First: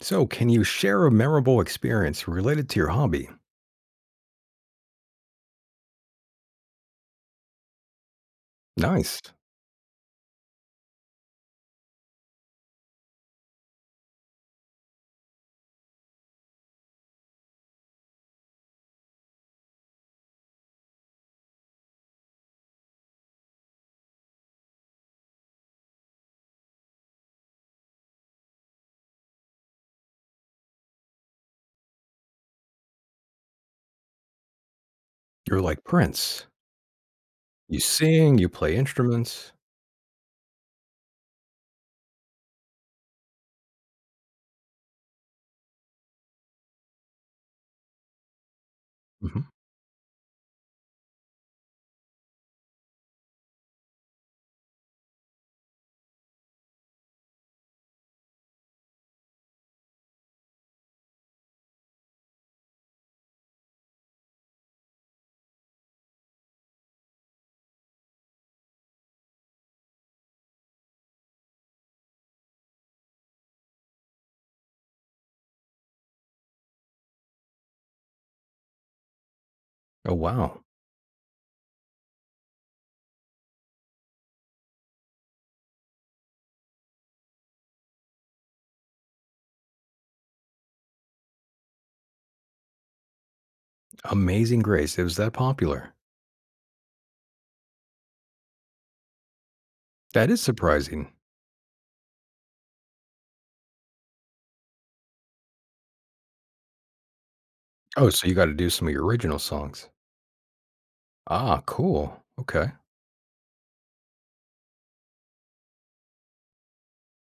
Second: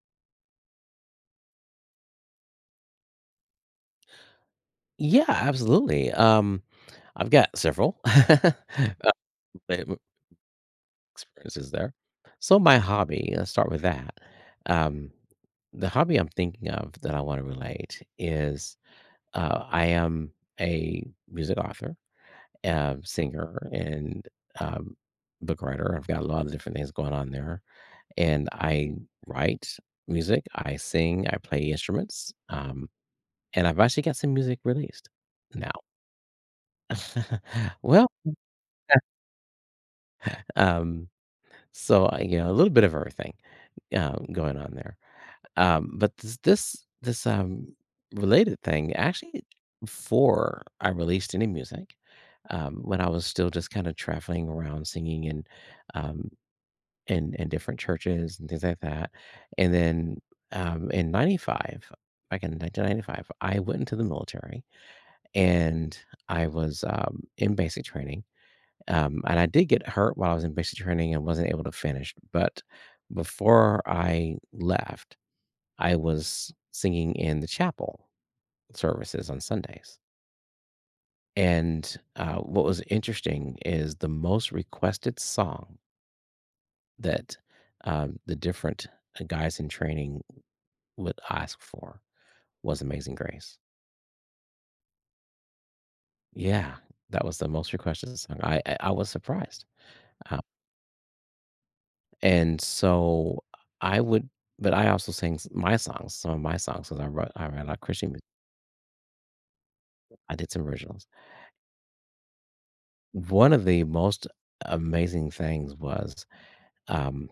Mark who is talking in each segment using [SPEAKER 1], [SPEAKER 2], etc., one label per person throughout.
[SPEAKER 1] So, can you share a memorable experience related to your hobby?
[SPEAKER 2] Yeah, absolutely. I've got several
[SPEAKER 1] Nice.
[SPEAKER 2] m- experiences there. So my hobby, let's start with that. Um, the hobby I'm thinking of that I want to relate is I am a music author, singer, and um, book writer. I've got a lot of different things going on there, and I write music, I sing, I play instruments, and I've actually got some music released
[SPEAKER 1] You're
[SPEAKER 2] now.
[SPEAKER 1] like Prince. You
[SPEAKER 2] well,
[SPEAKER 1] sing, you play instruments.
[SPEAKER 2] Um, so, a little bit of everything, going on there. But this, related thing,
[SPEAKER 1] Mhm.
[SPEAKER 2] actually, before I released any music, when I was still just kinda traveling around singing in, um, in different churches and things like that, and then, in '95, back in 1995, I went into the military, and I was, in basic training, and I did get hurt while I was in basic training and wasn't able to finish. But before I left, I was singing in the chapel services on Sundays.
[SPEAKER 1] Oh, wow.
[SPEAKER 2] And what was interesting is the most requested song that the different guys in training would ask for was Amazing Grace.
[SPEAKER 1] Amazing Grace. It was that popular.
[SPEAKER 2] Yeah, that was the most requested song. I was surprised.
[SPEAKER 1] That is surprising.
[SPEAKER 2] And so I would but I also sang s my songs, some of my songs, songs 'cause I write a lot of Christian
[SPEAKER 1] Oh,
[SPEAKER 2] music.
[SPEAKER 1] so you got to do some of your original songs.
[SPEAKER 2] I did some originals.
[SPEAKER 1] Ah, cool. Okay.
[SPEAKER 2] One of the most amazing things was, um,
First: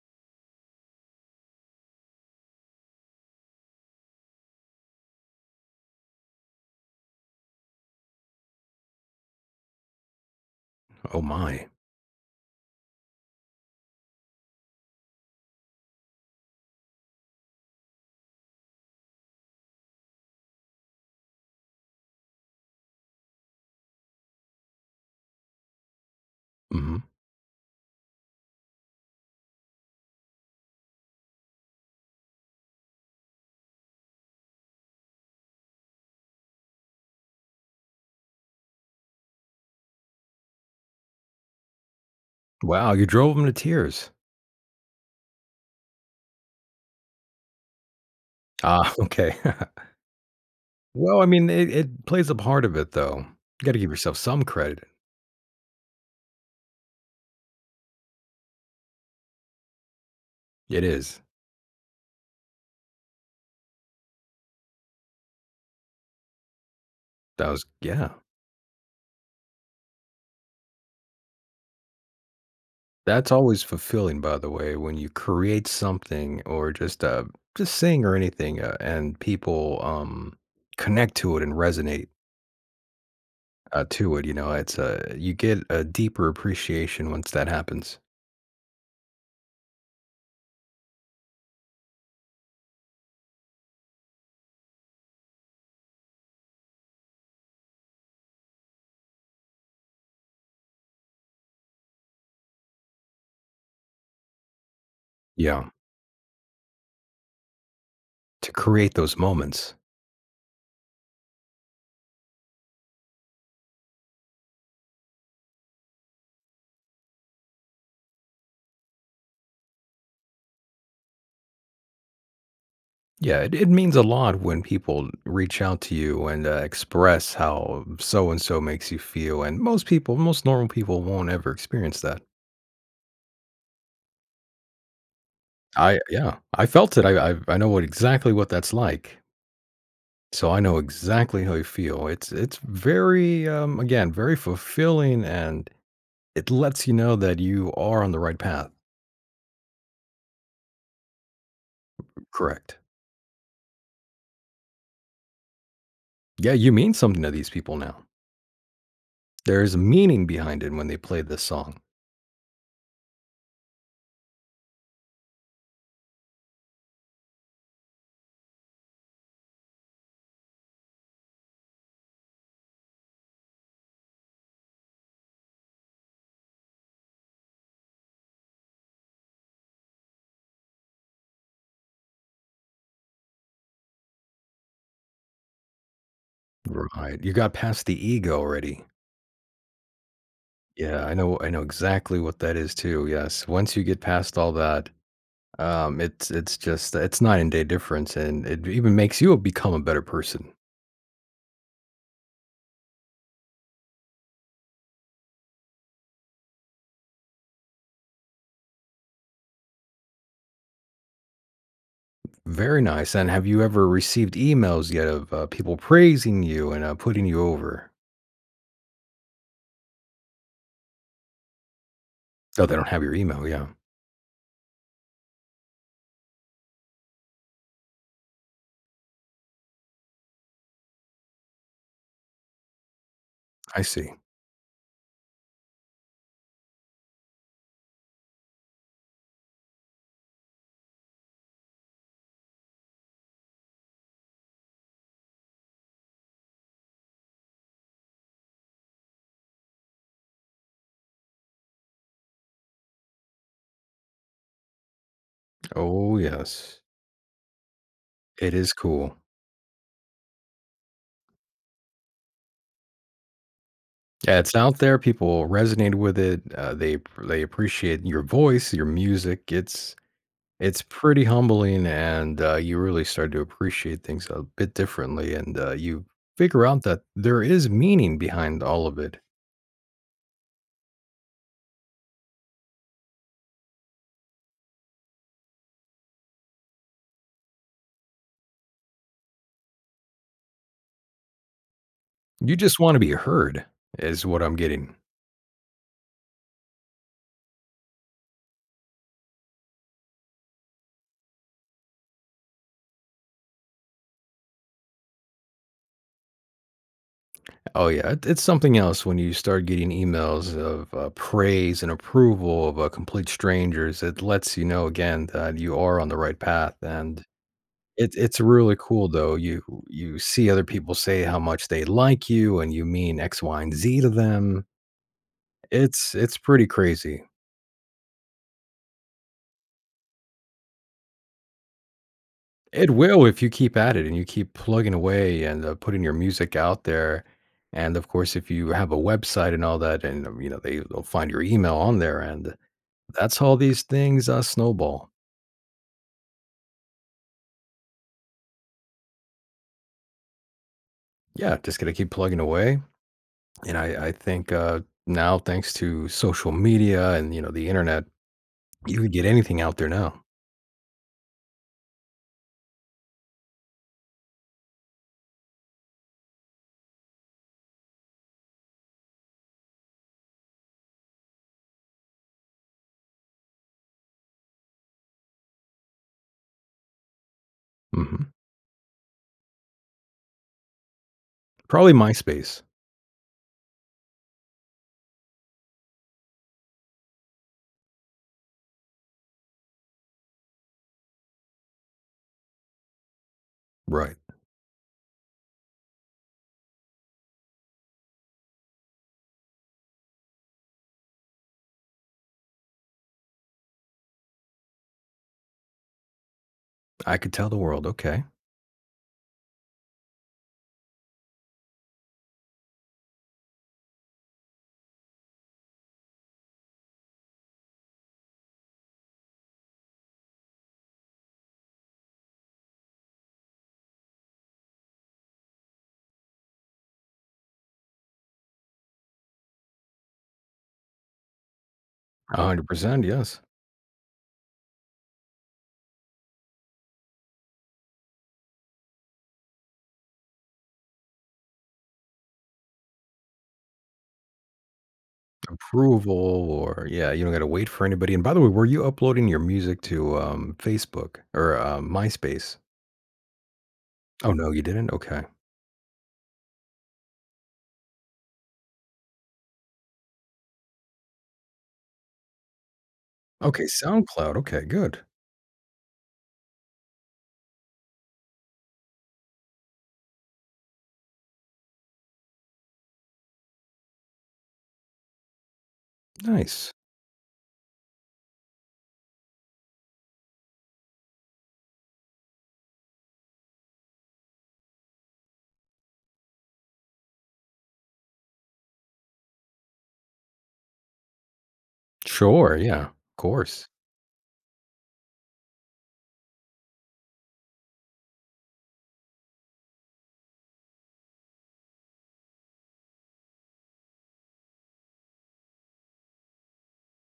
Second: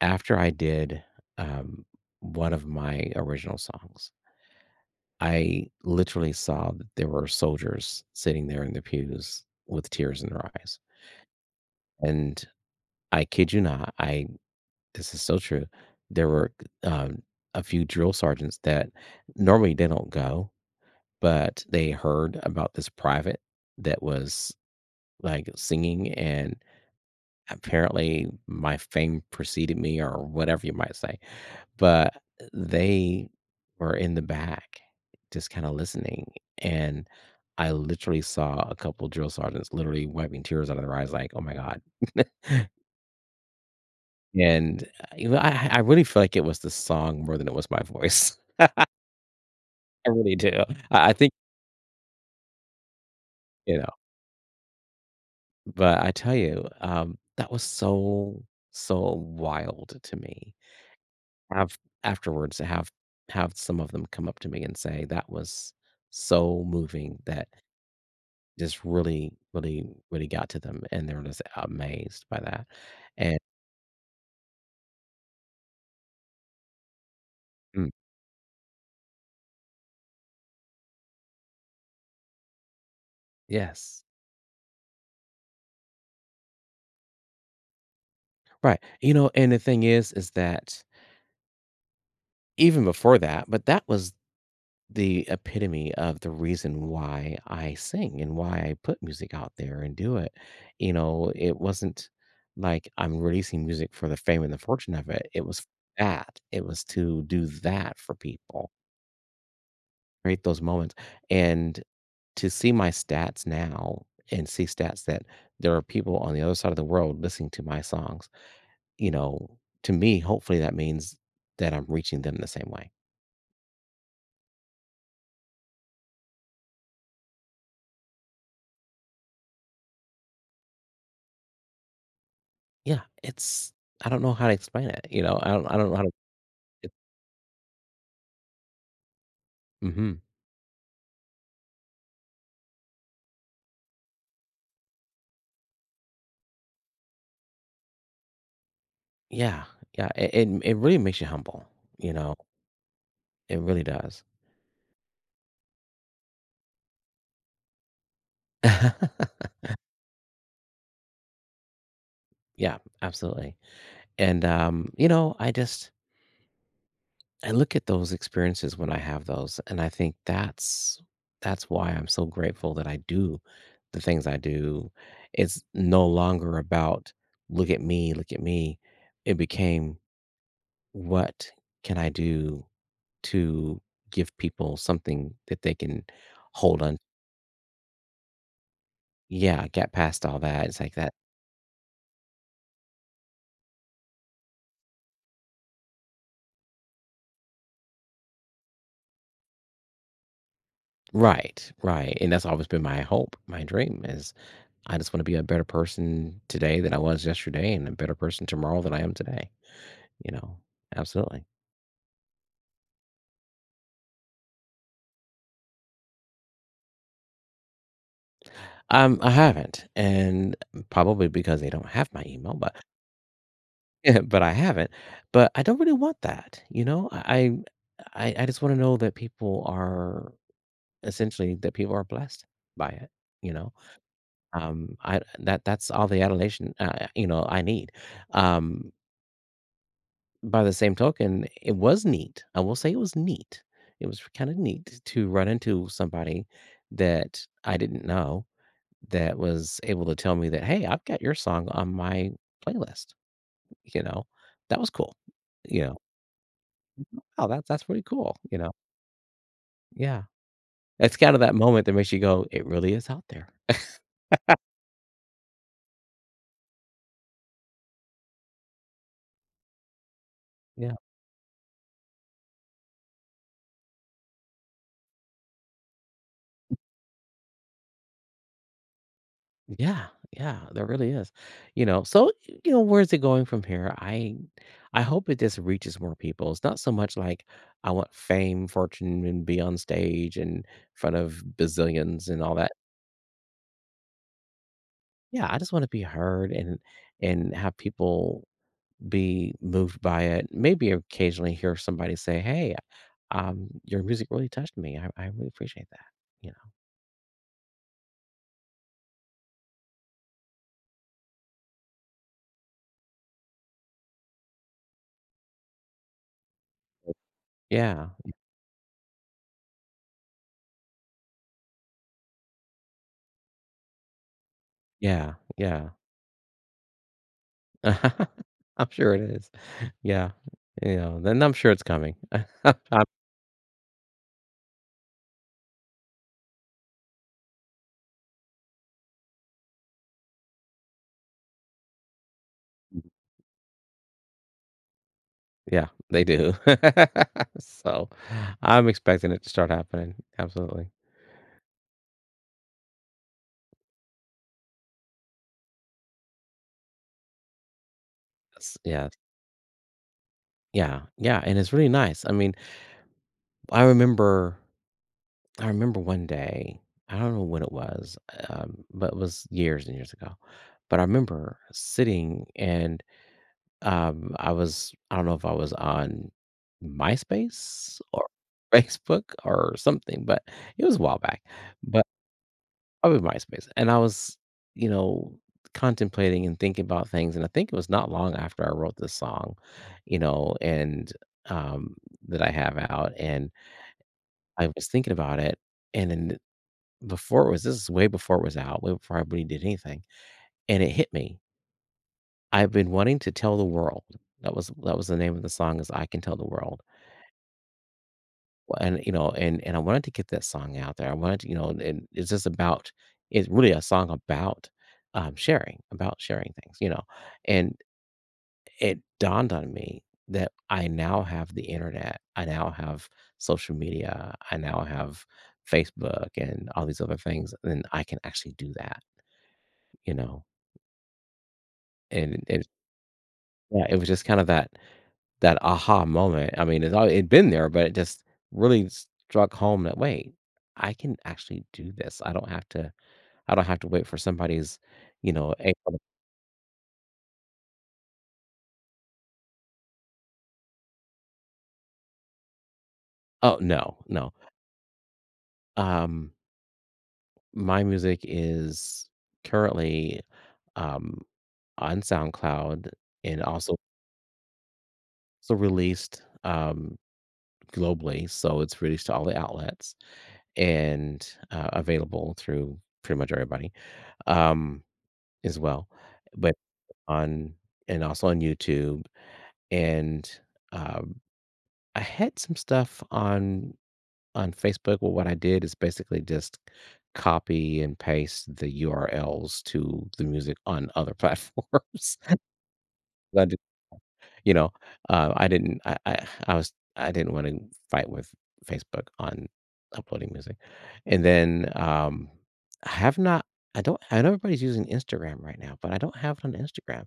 [SPEAKER 2] after I did, um, one of my original songs, I literally saw that there were soldiers sitting there in the pews with tears in their eyes.
[SPEAKER 1] Oh, my.
[SPEAKER 2] And I kid you not, I this is so true. There were, um, a few drill sergeants that normally they don't go, but they heard about this private that was like singing, and
[SPEAKER 1] Hmm.
[SPEAKER 2] apparently my fame preceded me or whatever you might say. But they were in the back just kind of listening, and I literally saw a couple drill sergeants literally wiping tears out of their eyes, like, "Oh my God."
[SPEAKER 1] Wow. You drove them to tears.
[SPEAKER 2] And I really feel like it was the song more than it was my voice.
[SPEAKER 1] Ah, okay.
[SPEAKER 2] I really do. I
[SPEAKER 1] well, I
[SPEAKER 2] think
[SPEAKER 1] mean, it plays a part of it, though. You got
[SPEAKER 2] you
[SPEAKER 1] to
[SPEAKER 2] know
[SPEAKER 1] give yourself some credit.
[SPEAKER 2] But I tell you, that was so, so wild to me.
[SPEAKER 1] It is.
[SPEAKER 2] Have Afterwards, to have some of them come up to me and say that was so moving, that
[SPEAKER 1] That was, yeah.
[SPEAKER 2] just really, really, really got to them, and they were just amazed by that.
[SPEAKER 1] That's
[SPEAKER 2] And
[SPEAKER 1] always fulfilling, by the way, when you create something or just
[SPEAKER 2] mm,
[SPEAKER 1] sing or anything, and people connect to it and resonate
[SPEAKER 2] yes,
[SPEAKER 1] to it. You know, it's a you get a deeper appreciation once that happens.
[SPEAKER 2] right, and the thing is that even before that, but that was the epitome of the reason why I sing and why I put music out there and do it. You know, it wasn't like I'm releasing music for the fame and the fortune of it. It was
[SPEAKER 1] Yeah,
[SPEAKER 2] that. It was to do that for
[SPEAKER 1] to
[SPEAKER 2] people,
[SPEAKER 1] create those moments.
[SPEAKER 2] create those moments. And to see my stats now and see stats that there are people on the other side of the world listening to my songs, you know, to me, hopefully that means that I'm reaching them the same way.
[SPEAKER 1] Yeah, it means a lot when people reach out to you and express how so and so makes you feel. And most people, most normal people, won't ever experience that.
[SPEAKER 2] Yeah, it's I don't know how to explain it. You know, I don't know how to.
[SPEAKER 1] I felt it. I know what exactly what that's like.
[SPEAKER 2] Hmm.
[SPEAKER 1] So I know exactly how you feel. It's very again, very fulfilling, and it lets you know that you are on the right path.
[SPEAKER 2] Yeah, yeah. It really makes you humble. You know,
[SPEAKER 1] Correct.
[SPEAKER 2] it really does.
[SPEAKER 1] Yeah, you mean something to these people now. There's meaning behind it when they play this song.
[SPEAKER 2] Yeah, absolutely. And I look at those experiences when I have those, and I think that's why I'm so grateful that I do the things I do. It's no longer about look at me, look at me. It became what can I do to give people something that they can hold on.
[SPEAKER 1] Right. You got past the ego already.
[SPEAKER 2] Yeah, get past all that. It's like
[SPEAKER 1] Yeah,
[SPEAKER 2] that.
[SPEAKER 1] I know exactly what that is too. Yes. Once you get past all that, it's just it's night and day difference, and it even makes you become a better person.
[SPEAKER 2] Right, right, and that's always been my hope, my dream is I just wanna be a better person today than I was yesterday, and a better person tomorrow than I am today, you know? Absolutely.
[SPEAKER 1] Very nice. And have you ever received emails yet of people praising you and putting you over?
[SPEAKER 2] I haven't, and probably because they don't have my email,
[SPEAKER 1] Oh,
[SPEAKER 2] but
[SPEAKER 1] they don't have your email. Yeah,
[SPEAKER 2] but I haven't, but I don't really want that, you know? I just wanna know that people are essentially, that people are blessed by it, you know?
[SPEAKER 1] I see.
[SPEAKER 2] I that that's all the adulation, I need, um by the same token. It was neat. I will say it was neat. It was kind of neat to run into somebody that I didn't know, that was able to tell me that, "Hey, I've got your song on my playlist." You know, that was cool. You know,
[SPEAKER 1] Oh, yes,
[SPEAKER 2] oh, that's pretty cool.
[SPEAKER 1] it
[SPEAKER 2] You know,
[SPEAKER 1] is cool.
[SPEAKER 2] yeah, it's kind of that moment that makes you go, it really is out there.
[SPEAKER 1] Yeah, it's out there. People resonate with it. They appreciate your voice, your music. It's
[SPEAKER 2] Yeah.
[SPEAKER 1] pretty humbling, and you really start to appreciate things a bit differently. And you figure out that there is meaning behind all of it.
[SPEAKER 2] Yeah, yeah, there really is. You know, so you know, where's it going from here? I hope it just reaches more people. It's not so much like I want fame, fortune, and be on stage and in front of bazillions and all
[SPEAKER 1] You
[SPEAKER 2] that.
[SPEAKER 1] just want to be heard, is what I'm getting.
[SPEAKER 2] Yeah, I just want to be heard, and have people be moved by it. Maybe occasionally hear somebody say, "Hey, your music really touched me. I really appreciate that," you know.
[SPEAKER 1] Oh yeah, it's something else when you start getting emails of praise and approval of complete strangers. It lets you know again that you are on the right path, and
[SPEAKER 2] Yeah,
[SPEAKER 1] it's really cool though. You see other people say how much they like you, and you mean X, Y, and Z to them.
[SPEAKER 2] yeah, yeah.
[SPEAKER 1] It's pretty crazy.
[SPEAKER 2] I'm sure it is. Yeah, you know, then I'm sure it's coming.
[SPEAKER 1] It
[SPEAKER 2] Um,
[SPEAKER 1] will if you keep at it and you keep plugging away and putting your music out there. And of course, if you have a website and all that, and you know, they'll find your email on there. And that's how these things, snowball.
[SPEAKER 2] yeah, they do. So, I'm expecting it to start happening, absolutely.
[SPEAKER 1] Yeah, just gotta keep plugging away, and I think, now thanks to social media and, you know, the internet,
[SPEAKER 2] S
[SPEAKER 1] you
[SPEAKER 2] Yes,
[SPEAKER 1] could get anything out there now.
[SPEAKER 2] yeah, yeah, and it's really nice. I mean, I remember I remember one day, I don't know when it was, but it was years and years ago, but I remember sitting and I don't know if I was on MySpace or
[SPEAKER 1] Mhm.
[SPEAKER 2] Facebook or something, but it was a while back,
[SPEAKER 1] Probably
[SPEAKER 2] but
[SPEAKER 1] MySpace.
[SPEAKER 2] probably MySpace, and I was, you know, contemplating and thinking about things, and I think it was not long after I wrote this song, you know, and, um, that I have out, and
[SPEAKER 1] Right.
[SPEAKER 2] I was thinking about it, and then before it was this is way before it was out, way before I really did anything, and it hit me. "I've been wanting to tell the world." That was the name of the song, is "I Can Tell the World."
[SPEAKER 1] I could tell the world, okay.
[SPEAKER 2] Well, and you know, and I wanted to get that song out there. I wanted to, you know, and it's really a song about sharing, about sharing things, you know. And it dawned on me that I now have the internet. I now have social media. I now have Facebook and all these other things, and I can actually do that, you know. And it,
[SPEAKER 1] 100%, yes.
[SPEAKER 2] yeah, it was just kind of that aha moment, I mean, it'd been there, but it just really struck home that, "Wait, I can actually do this. I don't have to wait for somebody's, you know, a."
[SPEAKER 1] Approval or yeah, you don't gotta wait for anybody, and by the way, were you uploading your music to, Facebook or, MySpace?
[SPEAKER 2] Oh, no, no.
[SPEAKER 1] Oh, no, you didn't? Okay.
[SPEAKER 2] Um, my music is currently, um, on SoundCloud, and
[SPEAKER 1] Okay, SoundCloud, okay, good.
[SPEAKER 2] also released, globally, so it's released to all the outlets and, available through pretty much everybody. Um as well, but
[SPEAKER 1] Nice.
[SPEAKER 2] on and also on YouTube, and, um, I had some stuff on Facebook. Well, what I did is basically just copy and paste the URLs to the music on other platforms.
[SPEAKER 1] Sure, yeah, of
[SPEAKER 2] I did.
[SPEAKER 1] course.
[SPEAKER 2] you know, I didn't I didn't wanna fight with Facebook on uploading music, and then, I have not I don't I know everybody's using Instagram right now, but I don't have it on Instagram.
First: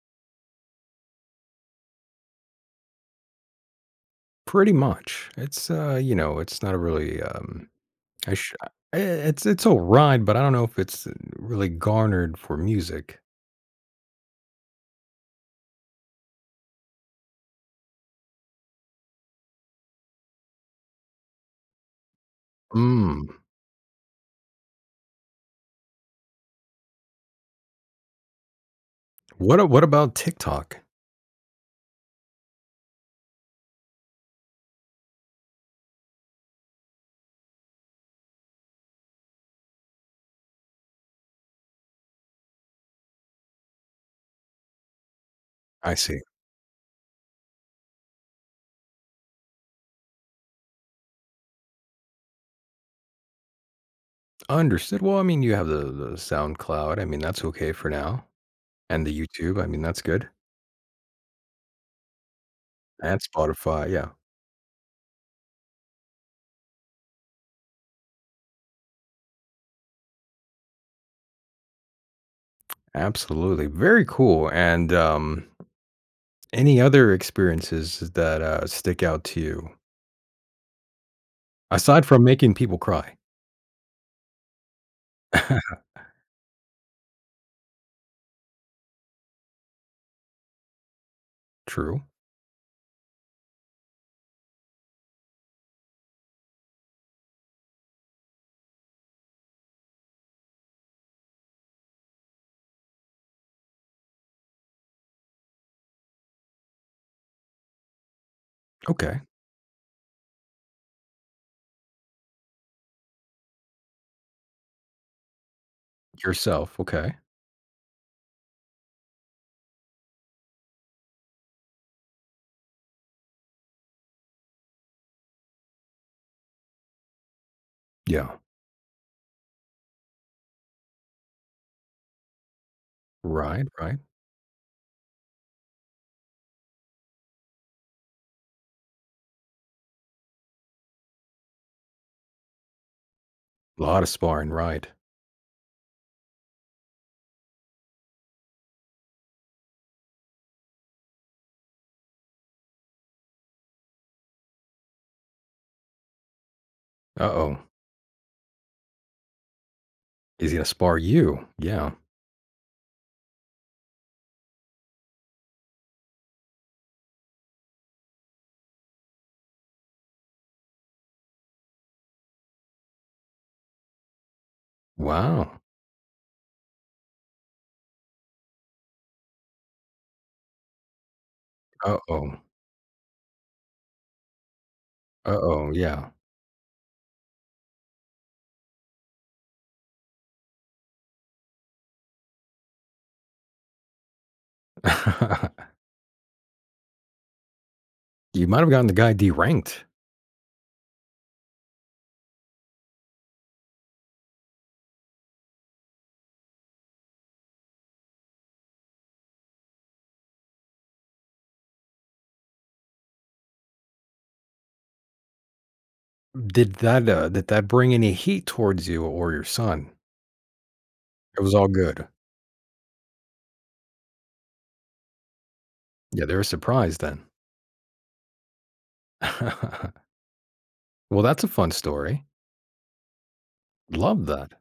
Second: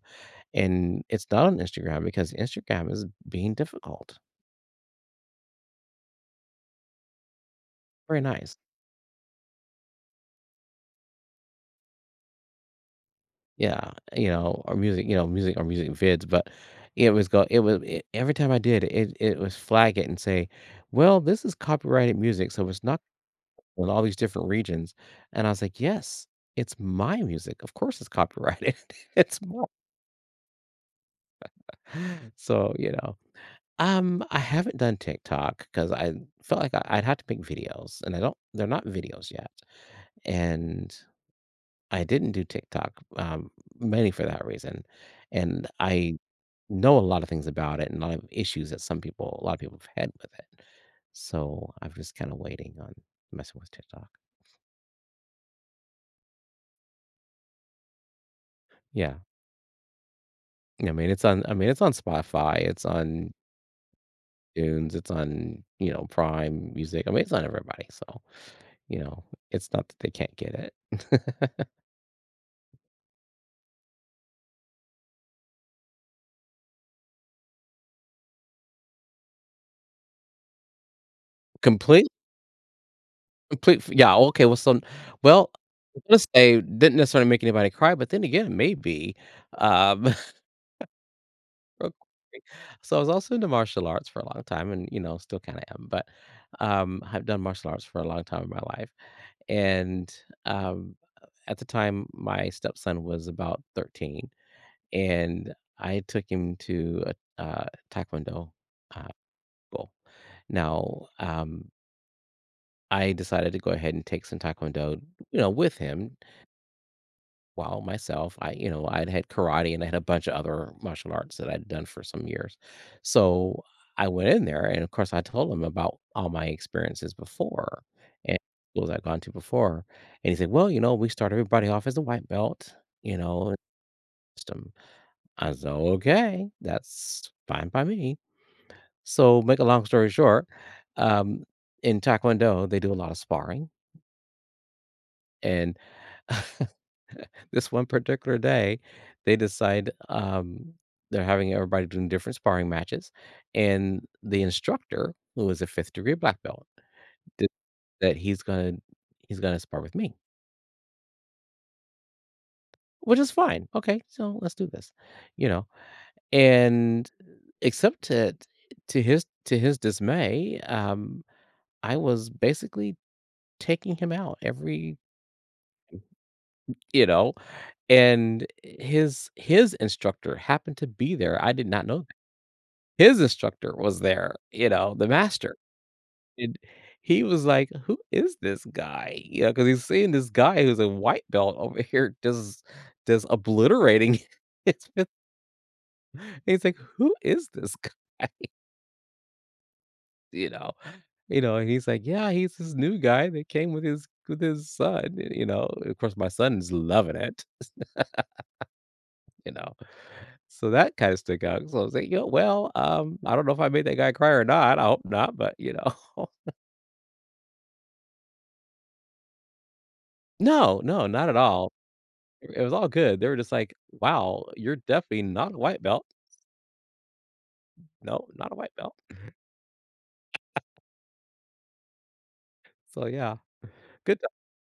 [SPEAKER 2] And it's not on Instagram because Instagram is being difficult.
[SPEAKER 1] Pretty much. It's, you know, it's not a really,
[SPEAKER 2] Very
[SPEAKER 1] I sh
[SPEAKER 2] nice.
[SPEAKER 1] I it's alright, but I don't know if it's really garnered for music.
[SPEAKER 2] Yeah, you know, or music, you know, music or music vids, but it was go it was it, every time I did it, it was flag it and say, "Well, this is copyrighted music, so it's not
[SPEAKER 1] Mm.
[SPEAKER 2] in all these different regions." And I was like, "Yes, it's my music. Of course it's copyrighted. It's mine."
[SPEAKER 1] What about TikTok?
[SPEAKER 2] So, you know, I haven't done TikTok because I, felt like I'd have to make videos, and I don't. They're not videos yet, and I didn't do TikTok, mainly for that reason, and
[SPEAKER 1] I
[SPEAKER 2] I
[SPEAKER 1] see.
[SPEAKER 2] know a lot of things about it and a lot of issues that some people a lot of people have had with it. So, I'm just kinda waiting on messing with TikTok.
[SPEAKER 1] Understood. Well, I mean, you have the SoundCloud. I mean, that's okay for now, and
[SPEAKER 2] Yeah.
[SPEAKER 1] the YouTube. I mean, that's good.
[SPEAKER 2] I mean, it's on Spotify, it's
[SPEAKER 1] And
[SPEAKER 2] on
[SPEAKER 1] Spotify, yeah.
[SPEAKER 2] Dunes, it's on, you know, Prime Music. I mean, it's on everybody, so, you know, it's not that they can't get it.
[SPEAKER 1] Absolutely. Very cool, and, any other experiences that, stick out to you? Aside
[SPEAKER 2] Complete
[SPEAKER 1] from making people cry.
[SPEAKER 2] complete Yeah, okay, well, so well, let's say didn't necessarily make anybody cry, but then again, maybe, um Real
[SPEAKER 1] True.
[SPEAKER 2] qu So, I was also into martial arts for a long time and, you know, still kinda am, but, I've done martial arts for a long time in my life, and, um, at the time, my stepson was about 13, and I took him to a, taekwondo, uh,
[SPEAKER 1] Okay.
[SPEAKER 2] school. Now, I decided to go ahead and take some taekwondo, you know, with him
[SPEAKER 1] Yourself, okay.
[SPEAKER 2] while myself. I'd had karate, and I had a bunch of other martial arts that I'd done for some years. So I went in there, and of course, I told him about all my experiences before,
[SPEAKER 1] Yeah.
[SPEAKER 2] and schools I'd gone to before. And he said, "Well, you know, we start everybody off as a white belt, you know, in the
[SPEAKER 1] Right, right.
[SPEAKER 2] system." I said, "Okay, that's fine by me." So, make a long story short, um, in Taekwondo, they do a lot of sparring.
[SPEAKER 1] A lot of sparring, right.
[SPEAKER 2] And this one particular day, they decide, they're having everybody doing different sparring matches, and the instructor, who is a fifth degree black belt, did
[SPEAKER 1] Uh-oh.
[SPEAKER 2] that he's gonna spar with me,
[SPEAKER 1] He's gonna spar you. Yeah.
[SPEAKER 2] which is fine. Okay, so let's do this, you know. And except to to his dismay, I was basically taking him out every,
[SPEAKER 1] Wow.
[SPEAKER 2] you know, and his instructor happened to be there. I did not know
[SPEAKER 1] Uh-oh.
[SPEAKER 2] his instructor was there, you know, the master,
[SPEAKER 1] Uh-oh, yeah.
[SPEAKER 2] and he was like, "Who is this guy?" You know, because he's seeing this guy who's a white belt over here just obliterating his fifth he's like, "Who is this guy?"
[SPEAKER 1] You might have gotten the guy deranked.
[SPEAKER 2] You know? You know, and he's like, "Yeah, he's this new guy that came with his son," you know? Of course, my son is loving it, you know? So that kinda stuck out, so I was like, "Yo, well, I don't know if I made that guy cry or not, I hope not, but," you know?
[SPEAKER 1] Did that bring any heat towards you or your son?
[SPEAKER 2] No, no, not at
[SPEAKER 1] It was all
[SPEAKER 2] all.
[SPEAKER 1] good.
[SPEAKER 2] It was all good. They were just like, "Wow, you're definitely not a white belt.
[SPEAKER 1] Yeah, they were surprised then.
[SPEAKER 2] No, not a white belt."
[SPEAKER 1] Well, that's a fun story.
[SPEAKER 2] So, yeah, good
[SPEAKER 1] Love that.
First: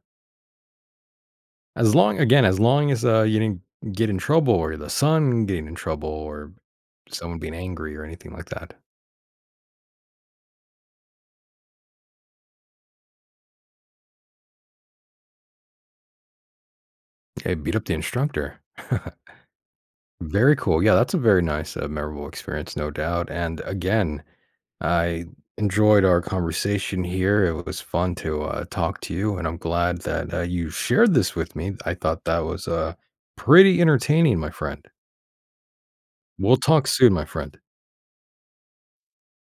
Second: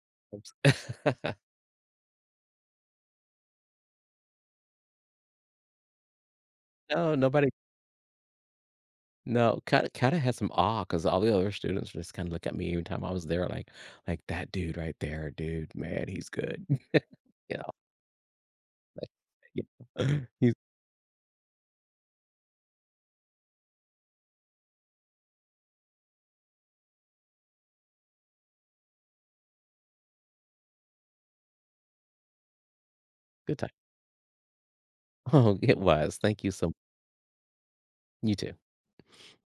[SPEAKER 2] times.
[SPEAKER 1] As long as, you didn't get in trouble or the son getting in trouble or
[SPEAKER 2] No,
[SPEAKER 1] someone
[SPEAKER 2] nobody
[SPEAKER 1] being angry or anything like that.
[SPEAKER 2] no, kinda had some awe because all the other students just kinda look at me every time I was there, like, "That dude right there, dude, man, he's good."
[SPEAKER 1] Yeah,
[SPEAKER 2] You know,
[SPEAKER 1] beat up the instructor.
[SPEAKER 2] like, yeah. He's
[SPEAKER 1] Very cool. Yeah, that's a very nice, memorable experience, no doubt. And again, I enjoyed our conversation here. It was fun to talk to you, and I'm glad that you shared this with me. I thought that was
[SPEAKER 2] good time.
[SPEAKER 1] pretty entertaining, my friend.
[SPEAKER 2] Oh, it was. Thank you
[SPEAKER 1] We'll
[SPEAKER 2] so much.
[SPEAKER 1] talk soon, my friend.
[SPEAKER 2] You too.